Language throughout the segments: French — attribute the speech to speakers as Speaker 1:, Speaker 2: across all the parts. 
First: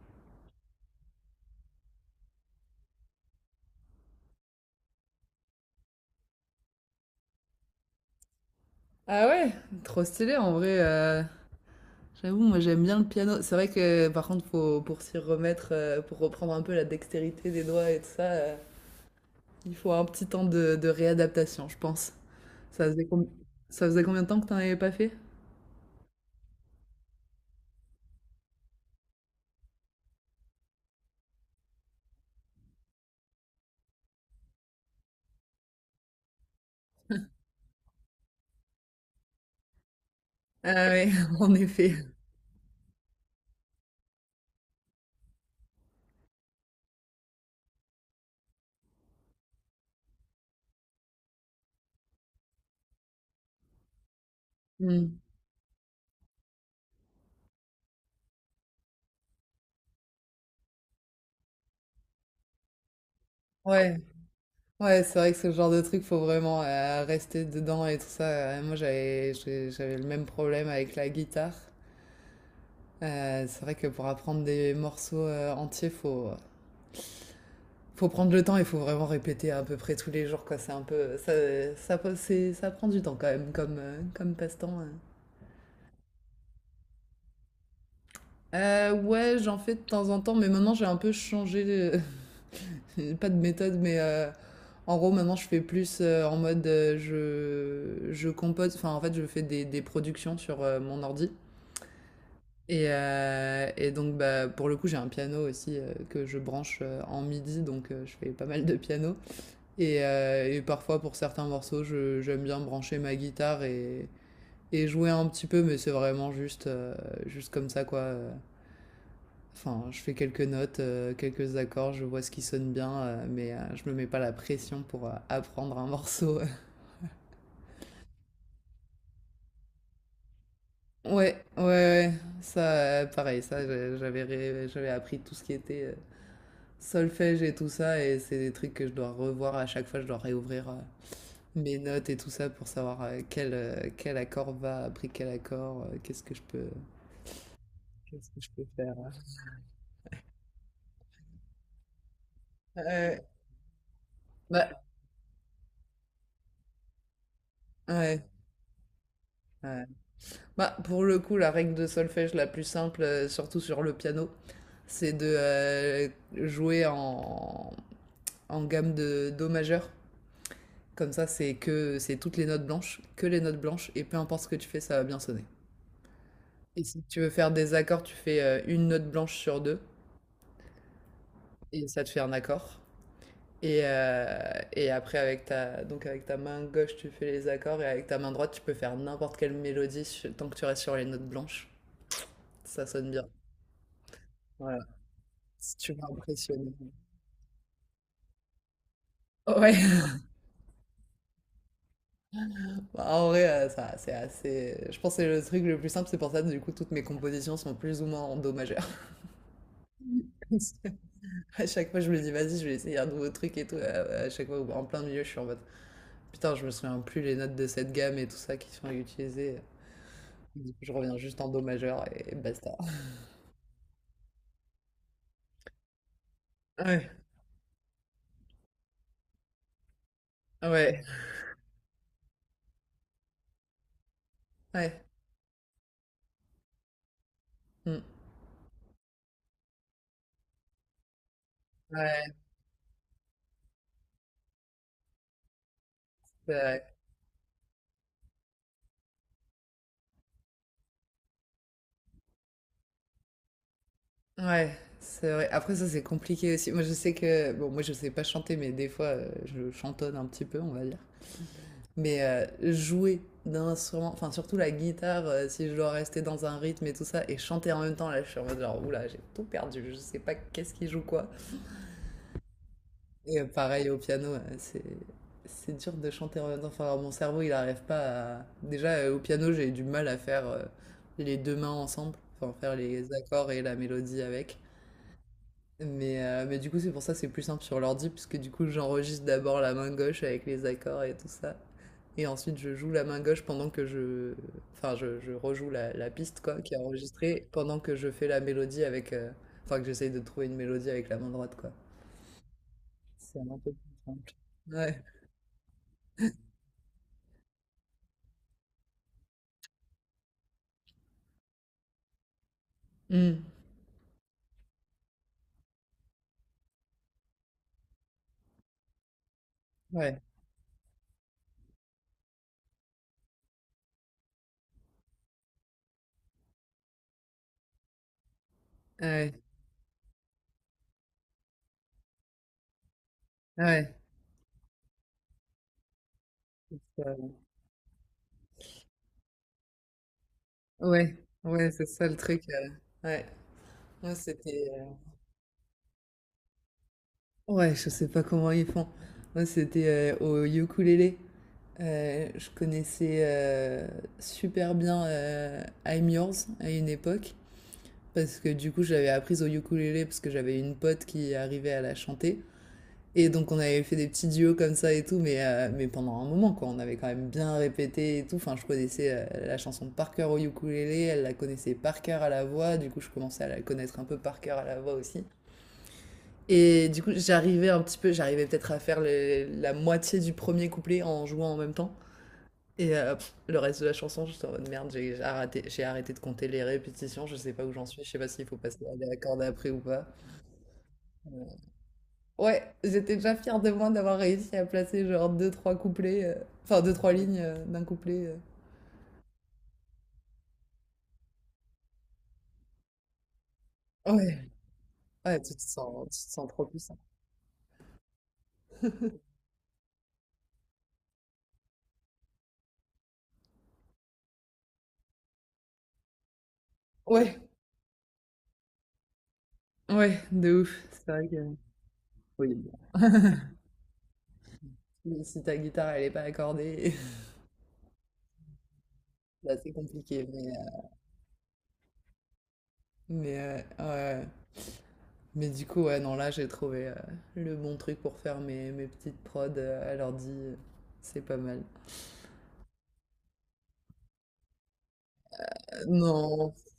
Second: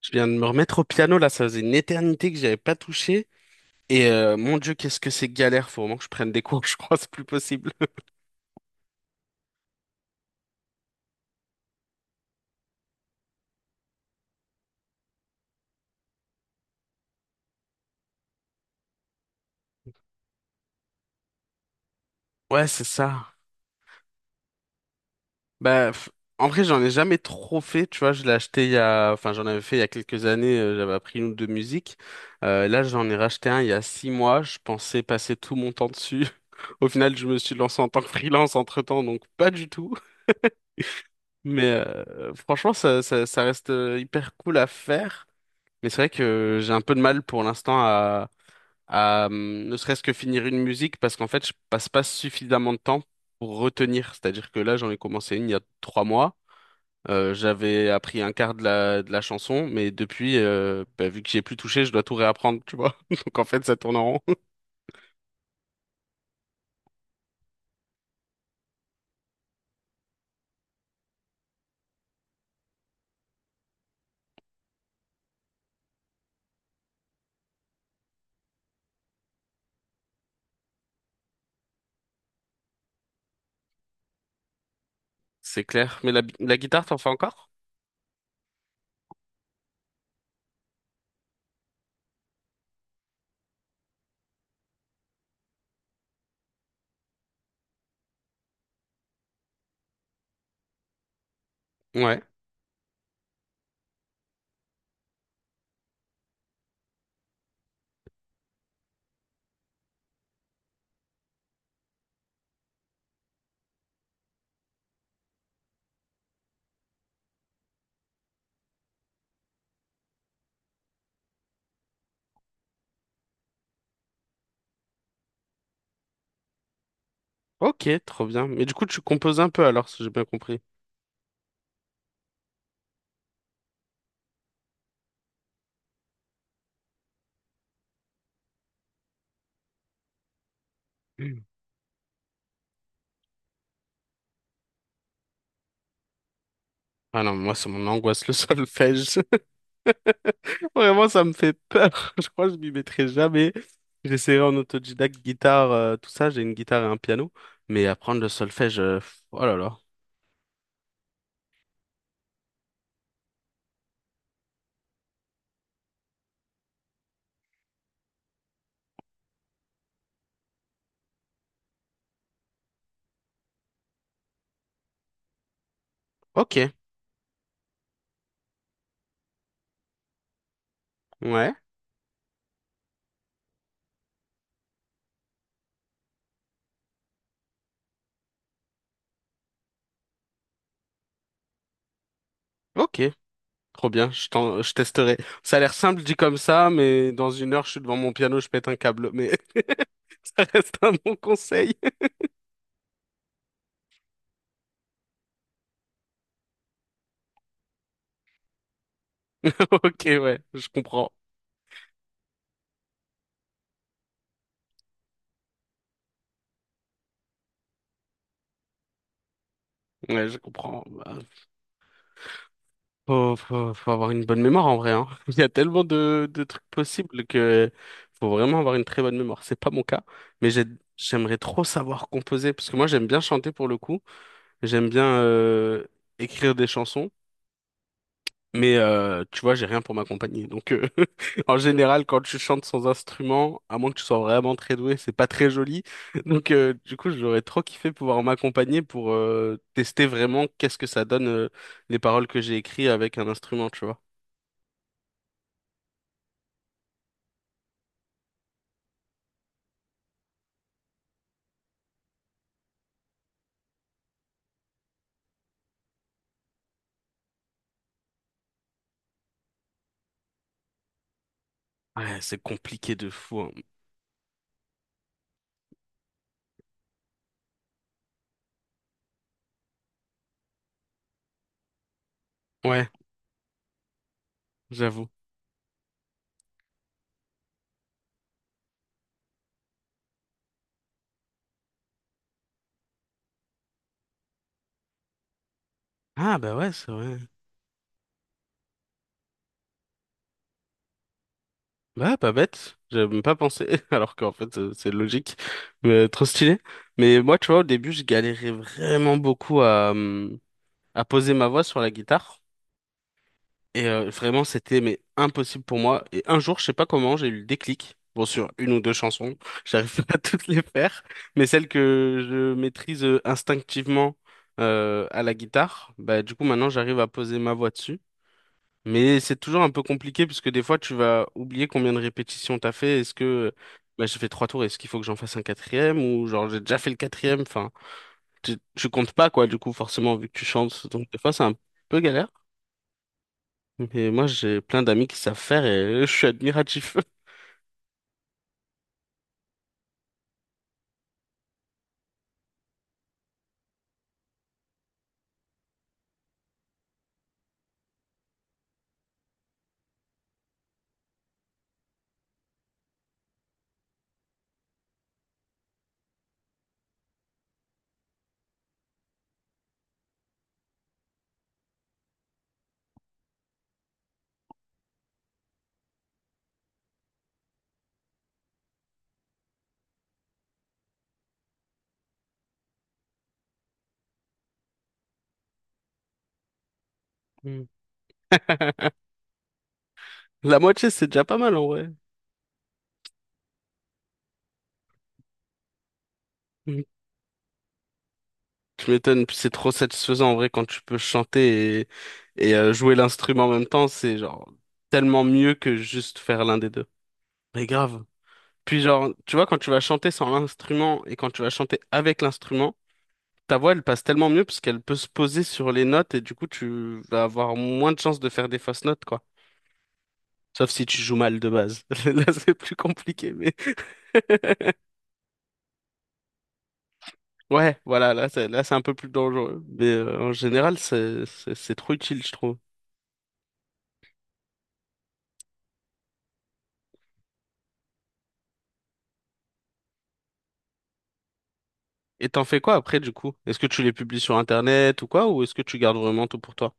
Speaker 1: Je viens de me remettre au piano là, ça faisait une éternité que j'avais pas touché. Et mon Dieu, qu'est-ce que c'est galère, faut vraiment que je prenne des cours, je crois, c'est plus possible.
Speaker 2: Ah ouais, trop stylé en vrai. J'avoue, moi j'aime bien le piano. C'est vrai que par contre, faut, pour s'y remettre, pour reprendre un peu la dextérité des doigts et tout ça, il faut un petit temps de réadaptation, je pense.
Speaker 1: Ouais, c'est
Speaker 2: Ça faisait,
Speaker 1: ça.
Speaker 2: ça faisait combien de temps que t'en avais pas fait?
Speaker 1: Bah, en vrai, j'en ai jamais trop fait, tu vois, je l'ai acheté il y a, enfin, j'en avais fait il y a quelques années, j'avais appris une ou deux musiques. Là, j'en ai racheté un il y a 6 mois, je pensais passer tout mon temps dessus. Au final, je me suis lancé en tant que freelance entre-temps, donc pas du tout.
Speaker 2: Ah ouais, en
Speaker 1: Mais
Speaker 2: effet.
Speaker 1: euh, franchement, ça reste hyper cool à faire. Mais c'est vrai que j'ai un peu de mal pour l'instant à ne serait-ce que finir une musique parce qu'en fait je passe pas suffisamment de temps pour retenir. C'est-à-dire que là j'en ai
Speaker 2: Hmm.
Speaker 1: commencé une il y a 3 mois. J'avais appris un quart de la chanson, mais depuis, bah, vu que j'y ai plus touché, je dois tout réapprendre, tu vois. Donc en fait ça tourne
Speaker 2: Ouais,
Speaker 1: en rond.
Speaker 2: ouais, c'est vrai que ce genre de truc, faut vraiment rester dedans et tout ça. Moi, j'avais le même problème avec la guitare. C'est vrai que pour apprendre des morceaux entiers, faut prendre le temps, il faut vraiment répéter à peu près tous les jours, quoi. C'est un peu. Ça prend du temps quand même, comme passe-temps.
Speaker 1: C'est clair. Mais la guitare, t'en fais encore?
Speaker 2: Ouais, j'en fais de temps en temps, mais maintenant j'ai un peu changé. Pas de méthode, mais en gros, maintenant je fais plus en mode je compose. Enfin, en fait, je fais des productions sur mon ordi.
Speaker 1: Ouais.
Speaker 2: Et donc, bah, pour le coup, j'ai un piano aussi que je branche en MIDI, donc je fais pas mal de piano. Et parfois, pour certains morceaux, j'aime bien brancher ma guitare et jouer un petit peu, mais c'est vraiment juste, juste comme ça, quoi. Enfin, je fais quelques notes, quelques accords, je vois ce qui sonne bien, je me mets pas la pression pour apprendre un morceau.
Speaker 1: Ok, trop bien. Mais du coup tu composes un peu alors, si j'ai bien compris.
Speaker 2: Ouais, ouais, ouais, ça, pareil, ça, j'avais appris tout ce qui était solfège et tout ça, et c'est des trucs que je dois revoir à chaque fois, je dois réouvrir.
Speaker 1: Mm.
Speaker 2: Mes notes et tout ça pour savoir quel accord va après quel accord, qu'est-ce que je peux,
Speaker 1: Ah non, moi c'est mon angoisse,
Speaker 2: qu'est-ce
Speaker 1: le
Speaker 2: que je peux faire.
Speaker 1: solfège. Vraiment, ça me fait peur. Je crois que je m'y mettrai
Speaker 2: Euh,
Speaker 1: jamais. J'essaierai en
Speaker 2: bah,
Speaker 1: autodidacte, guitare, tout ça. J'ai une guitare et un piano. Mais apprendre le
Speaker 2: ouais,
Speaker 1: solfège, pff, oh là là.
Speaker 2: ouais. Bah, pour le coup, la règle de solfège la plus simple, surtout sur le piano, c'est de jouer en gamme de do majeur. Comme ça, c'est que c'est toutes les notes blanches, que les notes blanches, et peu importe ce que tu fais, ça va bien sonner.
Speaker 1: Ok,
Speaker 2: Et si tu veux faire des accords, tu fais une note blanche sur deux,
Speaker 1: ouais,
Speaker 2: et ça te fait un accord. Et après, avec ta, donc avec ta main gauche, tu fais les accords et avec ta main droite, tu peux faire n'importe quelle mélodie tant que tu restes sur les notes blanches. Ça
Speaker 1: ok.
Speaker 2: sonne bien.
Speaker 1: Trop bien, je
Speaker 2: Voilà.
Speaker 1: testerai. Ça a l'air
Speaker 2: C'est
Speaker 1: simple
Speaker 2: super
Speaker 1: dit comme ça,
Speaker 2: impressionnant.
Speaker 1: mais dans une heure, je suis devant mon piano, je pète un câble. Mais
Speaker 2: Ouais.
Speaker 1: ça reste un bon conseil.
Speaker 2: Bah, en vrai, ça, c'est assez. Je pense que c'est le truc le plus simple. C'est pour ça que du coup, toutes mes compositions sont plus ou moins en do majeur.
Speaker 1: Ok, ouais, je comprends.
Speaker 2: À chaque fois, je me dis, vas-y, je vais essayer un nouveau truc et tout. À chaque fois, en plein milieu, je suis en mode, putain, je me souviens plus les notes de cette gamme et tout ça qui sont utilisées.
Speaker 1: Ouais, je comprends.
Speaker 2: Je reviens
Speaker 1: Bah,
Speaker 2: juste en do majeur et basta.
Speaker 1: faut, faut, faut avoir une bonne mémoire en vrai, hein. Il y a tellement de trucs
Speaker 2: Ouais.
Speaker 1: possibles que faut vraiment avoir une très bonne mémoire. C'est pas mon cas, mais
Speaker 2: Ouais,
Speaker 1: j'aimerais trop savoir composer parce que moi j'aime bien chanter pour le coup. J'aime
Speaker 2: ouais,
Speaker 1: bien écrire des chansons,
Speaker 2: mm.
Speaker 1: mais tu vois, j'ai rien pour m'accompagner. En général, quand
Speaker 2: Ouais,
Speaker 1: tu chantes sans instrument, à moins que tu sois vraiment très doué, c'est pas très joli.
Speaker 2: c'est vrai.
Speaker 1: Du coup, j'aurais trop kiffé pouvoir m'accompagner pour tester vraiment qu'est-ce que ça donne les paroles que j'ai écrites avec un instrument, tu vois.
Speaker 2: Ouais, c'est vrai. Après ça, c'est compliqué aussi. Moi, je sais que... Bon, moi, je sais pas chanter, mais des fois, je chantonne un petit peu, on va dire. Mais jouer d'un instrument, enfin, surtout la guitare, si je dois rester dans un rythme et tout ça, et chanter en même temps, là, je suis en mode genre, oula, j'ai tout perdu, je sais pas qu'est-ce qui joue quoi.
Speaker 1: Ouais, c'est compliqué de fou,
Speaker 2: Et
Speaker 1: hein.
Speaker 2: pareil au piano, c'est dur de chanter en même temps. Enfin, mon cerveau, il n'arrive pas à. Déjà, au piano, j'ai du mal à faire les deux mains ensemble, enfin faire
Speaker 1: Ouais,
Speaker 2: les accords et la mélodie avec.
Speaker 1: j'avoue.
Speaker 2: Mais du coup, c'est pour ça que c'est plus simple sur l'ordi, puisque du coup, j'enregistre d'abord la main gauche avec les accords et tout ça. Et ensuite, je joue la main gauche pendant que je... Enfin, je rejoue la
Speaker 1: Ah
Speaker 2: piste,
Speaker 1: bah
Speaker 2: quoi,
Speaker 1: ouais,
Speaker 2: qui est
Speaker 1: c'est vrai.
Speaker 2: enregistrée, pendant que je fais la mélodie avec... Enfin, que j'essaye de trouver une mélodie avec la main droite, quoi.
Speaker 1: Bah pas bête. J'avais même pas
Speaker 2: C'est un
Speaker 1: pensé,
Speaker 2: peu plus
Speaker 1: alors qu'en
Speaker 2: simple.
Speaker 1: fait c'est
Speaker 2: Ouais.
Speaker 1: logique, mais trop stylé. Mais moi, tu vois, au début, je galérais vraiment beaucoup à poser ma voix sur la guitare
Speaker 2: Mm.
Speaker 1: et vraiment c'était mais impossible pour moi. Et un jour, je sais pas comment, j'ai eu le déclic. Bon, sur une ou deux chansons, j'arrive pas à
Speaker 2: Ouais,
Speaker 1: toutes les faire, mais celles que je maîtrise instinctivement à la guitare, bah du coup maintenant j'arrive à poser ma voix dessus. Mais
Speaker 2: ouais,
Speaker 1: c'est toujours un peu compliqué puisque des fois tu vas oublier combien de répétitions t'as fait. Est-ce que
Speaker 2: ouais,
Speaker 1: bah, j'ai fait trois tours, est-ce qu'il faut que j'en fasse un quatrième ou genre j'ai déjà fait le
Speaker 2: ça-
Speaker 1: quatrième? Enfin, tu comptes pas quoi du coup forcément vu que tu chantes. Donc
Speaker 2: ouais,
Speaker 1: des fois c'est un
Speaker 2: ouais, c'est
Speaker 1: peu
Speaker 2: ça le
Speaker 1: galère.
Speaker 2: truc. Ouais,
Speaker 1: Mais
Speaker 2: moi
Speaker 1: moi j'ai
Speaker 2: c'était.
Speaker 1: plein d'amis qui savent faire et je suis admiratif.
Speaker 2: Ouais, je sais pas comment ils font. Moi c'était au ukulélé. Je connaissais super bien I'm Yours à une époque. Parce que du coup, j'avais appris au ukulélé parce que j'avais une pote qui arrivait à la chanter. Et donc on avait fait des petits duos comme ça et tout, mais pendant un moment quoi, on avait quand même bien répété et tout. Enfin, je connaissais la chanson par cœur au ukulélé, elle la connaissait par cœur à la voix, du coup je commençais à la connaître un peu par cœur à la voix aussi. Et du coup j'arrivais peut-être à faire la moitié du premier couplet en jouant en même temps. Et le reste de la chanson, j'étais en mode merde, j'ai arrêté de compter les répétitions, je sais pas
Speaker 1: Mm.
Speaker 2: où j'en suis, je sais pas s'il faut passer à la corde après ou pas.
Speaker 1: La moitié c'est déjà
Speaker 2: Euh,
Speaker 1: pas mal en vrai.
Speaker 2: Ouais, j'étais déjà fière de moi d'avoir réussi à placer genre deux, trois couplets, enfin
Speaker 1: Mm.
Speaker 2: deux, trois lignes d'un couplet.
Speaker 1: Tu m'étonnes, puis c'est trop satisfaisant en vrai quand tu peux chanter et jouer l'instrument en même temps. C'est genre
Speaker 2: Ouais,
Speaker 1: tellement
Speaker 2: ouais,
Speaker 1: mieux que juste
Speaker 2: tu te
Speaker 1: faire
Speaker 2: sens
Speaker 1: l'un
Speaker 2: trop
Speaker 1: des deux.
Speaker 2: puissant.
Speaker 1: Mais grave. Puis genre, tu vois, quand tu vas chanter sans l'instrument et quand tu vas chanter avec l'instrument, ta voix, elle passe tellement mieux parce qu'elle peut se poser sur les notes et du coup, tu vas
Speaker 2: Ouais,
Speaker 1: avoir moins de chances de faire des fausses notes, quoi.
Speaker 2: ouais, de
Speaker 1: Sauf
Speaker 2: ouf.
Speaker 1: si tu
Speaker 2: C'est
Speaker 1: joues
Speaker 2: vrai
Speaker 1: mal de
Speaker 2: que
Speaker 1: base. Là, c'est
Speaker 2: oui. Bon.
Speaker 1: plus compliqué, mais
Speaker 2: Mais si ta guitare elle est pas accordée,
Speaker 1: ouais, voilà, c'est un peu plus
Speaker 2: là
Speaker 1: dangereux.
Speaker 2: c'est
Speaker 1: Mais
Speaker 2: compliqué.
Speaker 1: en général, c'est trop utile, je trouve.
Speaker 2: Ouais. Ouais. Mais du coup, ouais, non, là j'ai trouvé le bon truc pour faire mes petites prods à l'ordi. C'est pas mal.
Speaker 1: Et t'en fais quoi après, du coup? Est-ce que tu les publies sur Internet ou quoi, ou est-ce que tu gardes vraiment tout pour
Speaker 2: Non,
Speaker 1: toi?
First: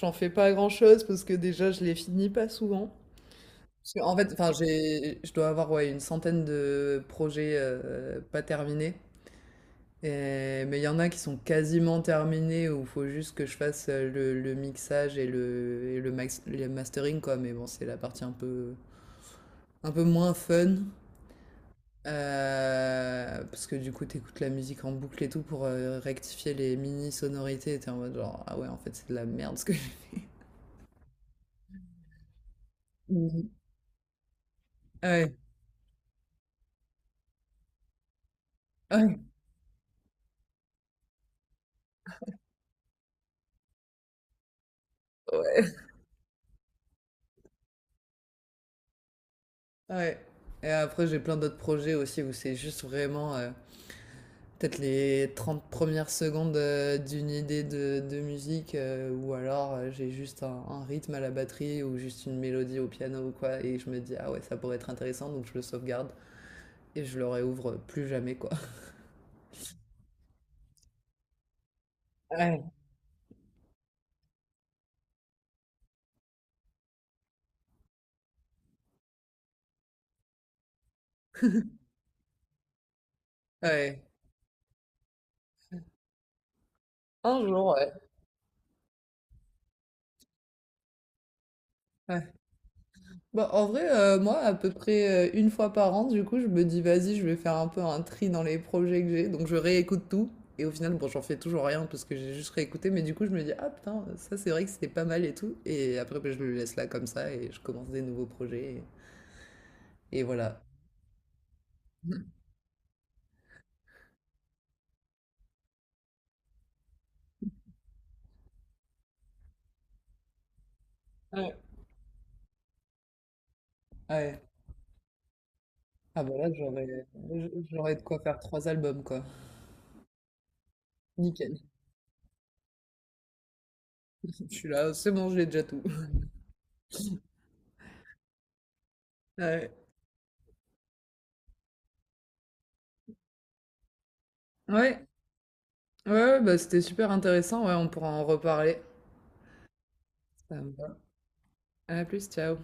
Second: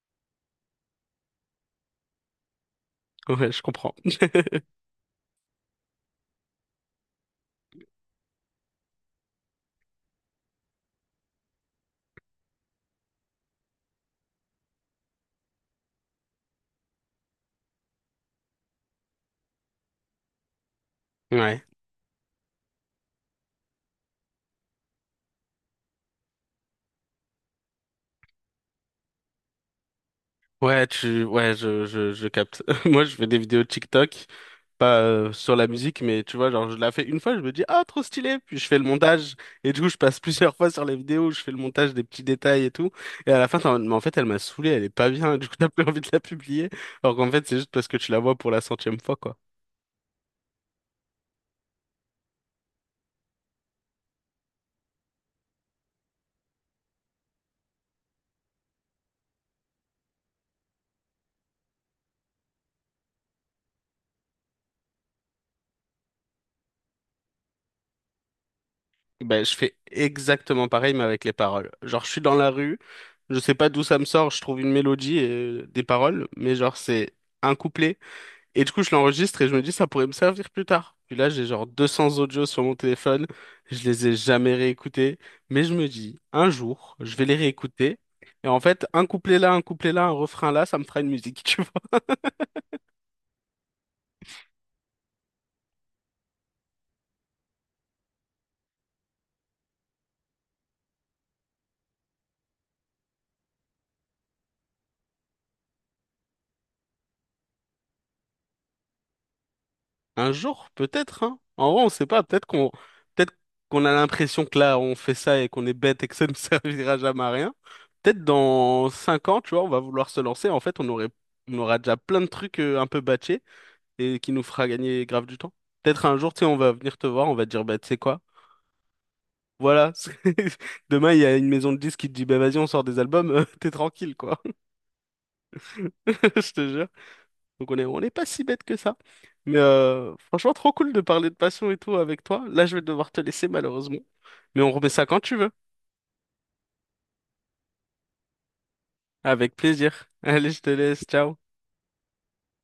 Speaker 2: j'en fais pas grand-chose parce que déjà je les finis pas souvent.
Speaker 1: Ouais, je
Speaker 2: Parce
Speaker 1: comprends.
Speaker 2: qu'en fait, enfin, je dois avoir ouais, une centaine de projets pas terminés. Mais il y en a qui sont quasiment terminés où il faut juste que je fasse le mixage et le mastering, quoi. Mais bon, c'est la partie un peu moins fun.
Speaker 1: Ouais.
Speaker 2: Parce que du coup, t'écoutes la musique en boucle et tout pour rectifier les mini sonorités. Et t'es en mode genre, ah ouais, en fait, c'est de la merde ce que j'ai.
Speaker 1: Ouais, ouais, je capte. Moi, je fais des
Speaker 2: Mhm.
Speaker 1: vidéos TikTok, pas
Speaker 2: Ouais,
Speaker 1: sur la musique, mais tu vois, genre, je la fais une fois, je me dis, ah, trop stylé, puis je fais le
Speaker 2: ouais,
Speaker 1: montage, et du coup, je passe plusieurs fois sur les vidéos, je fais le montage des petits détails et tout, et à la fin, t'es en mode, mais en fait, elle m'a saoulé, elle est pas bien, du coup, t'as
Speaker 2: ouais.
Speaker 1: plus envie de la publier, alors qu'en fait, c'est juste parce que tu la vois pour la 100e fois, quoi.
Speaker 2: Ouais. Et après, j'ai plein d'autres projets aussi où c'est juste vraiment peut-être les 30 premières secondes d'une idée de musique ou alors j'ai juste un rythme à la batterie ou juste une mélodie au piano ou quoi et je me dis ah ouais, ça pourrait être intéressant donc je le sauvegarde et je le réouvre plus jamais quoi.
Speaker 1: Ben, je fais exactement pareil, mais avec les paroles. Genre, je suis dans la
Speaker 2: Ouais.
Speaker 1: rue, je sais pas d'où ça me sort, je trouve une mélodie et des paroles, mais genre, c'est un couplet. Et du coup, je l'enregistre et je me dis, ça pourrait me servir plus tard. Puis là, j'ai genre 200 audios sur mon téléphone. Je
Speaker 2: Ouais.
Speaker 1: les ai jamais réécoutés. Mais je me dis, un jour, je vais les
Speaker 2: Un jour, ouais.
Speaker 1: réécouter. Et en fait, un couplet là, un couplet là, un refrain là, ça me fera une musique, tu vois.
Speaker 2: Ouais. Bah, en vrai, moi, à peu près une fois par an, du coup, je me dis, vas-y, je vais faire un peu un tri dans les projets que j'ai. Donc, je réécoute tout. Et au final, bon, j'en fais toujours rien parce que j'ai juste réécouté. Mais du coup, je me dis, ah putain, ça, c'est vrai que c'était pas mal et tout. Et après, bah, je le laisse là comme ça et je commence des nouveaux projets. Et
Speaker 1: Un
Speaker 2: voilà.
Speaker 1: jour, peut-être, hein. En vrai, on sait pas. Peut-être qu'on a l'impression que là, on fait ça et qu'on est bête et que ça ne servira jamais à rien. Peut-être dans 5 ans, tu vois, on va vouloir se lancer. En fait,
Speaker 2: Ouais.
Speaker 1: on aura déjà plein de trucs un peu batchés et qui nous
Speaker 2: Ouais.
Speaker 1: fera gagner grave du temps. Peut-être un
Speaker 2: Ah,
Speaker 1: jour,
Speaker 2: bah
Speaker 1: tu sais,
Speaker 2: là,
Speaker 1: on va venir te voir, on va te dire, bah, tu
Speaker 2: j'aurais
Speaker 1: sais
Speaker 2: de quoi
Speaker 1: quoi?
Speaker 2: faire 3 albums, quoi.
Speaker 1: Voilà, demain, il y a une
Speaker 2: Nickel.
Speaker 1: maison de disques qui te dit, bah, vas-y, on sort des albums, t'es tranquille, quoi.
Speaker 2: Je suis là, c'est bon, j'ai déjà tout.
Speaker 1: Je te jure. Donc, on est pas si bête que ça. Mais
Speaker 2: Ouais.
Speaker 1: euh, franchement, trop cool de parler de passion et tout avec toi. Là, je vais devoir te laisser, malheureusement. Mais on remet ça
Speaker 2: Ouais,
Speaker 1: quand tu veux.
Speaker 2: ouais, ouais, bah, c'était super intéressant. Ouais, on pourra en reparler.
Speaker 1: Avec plaisir. Allez,
Speaker 2: Ça
Speaker 1: je te
Speaker 2: me va.
Speaker 1: laisse. Ciao.
Speaker 2: À plus, ciao.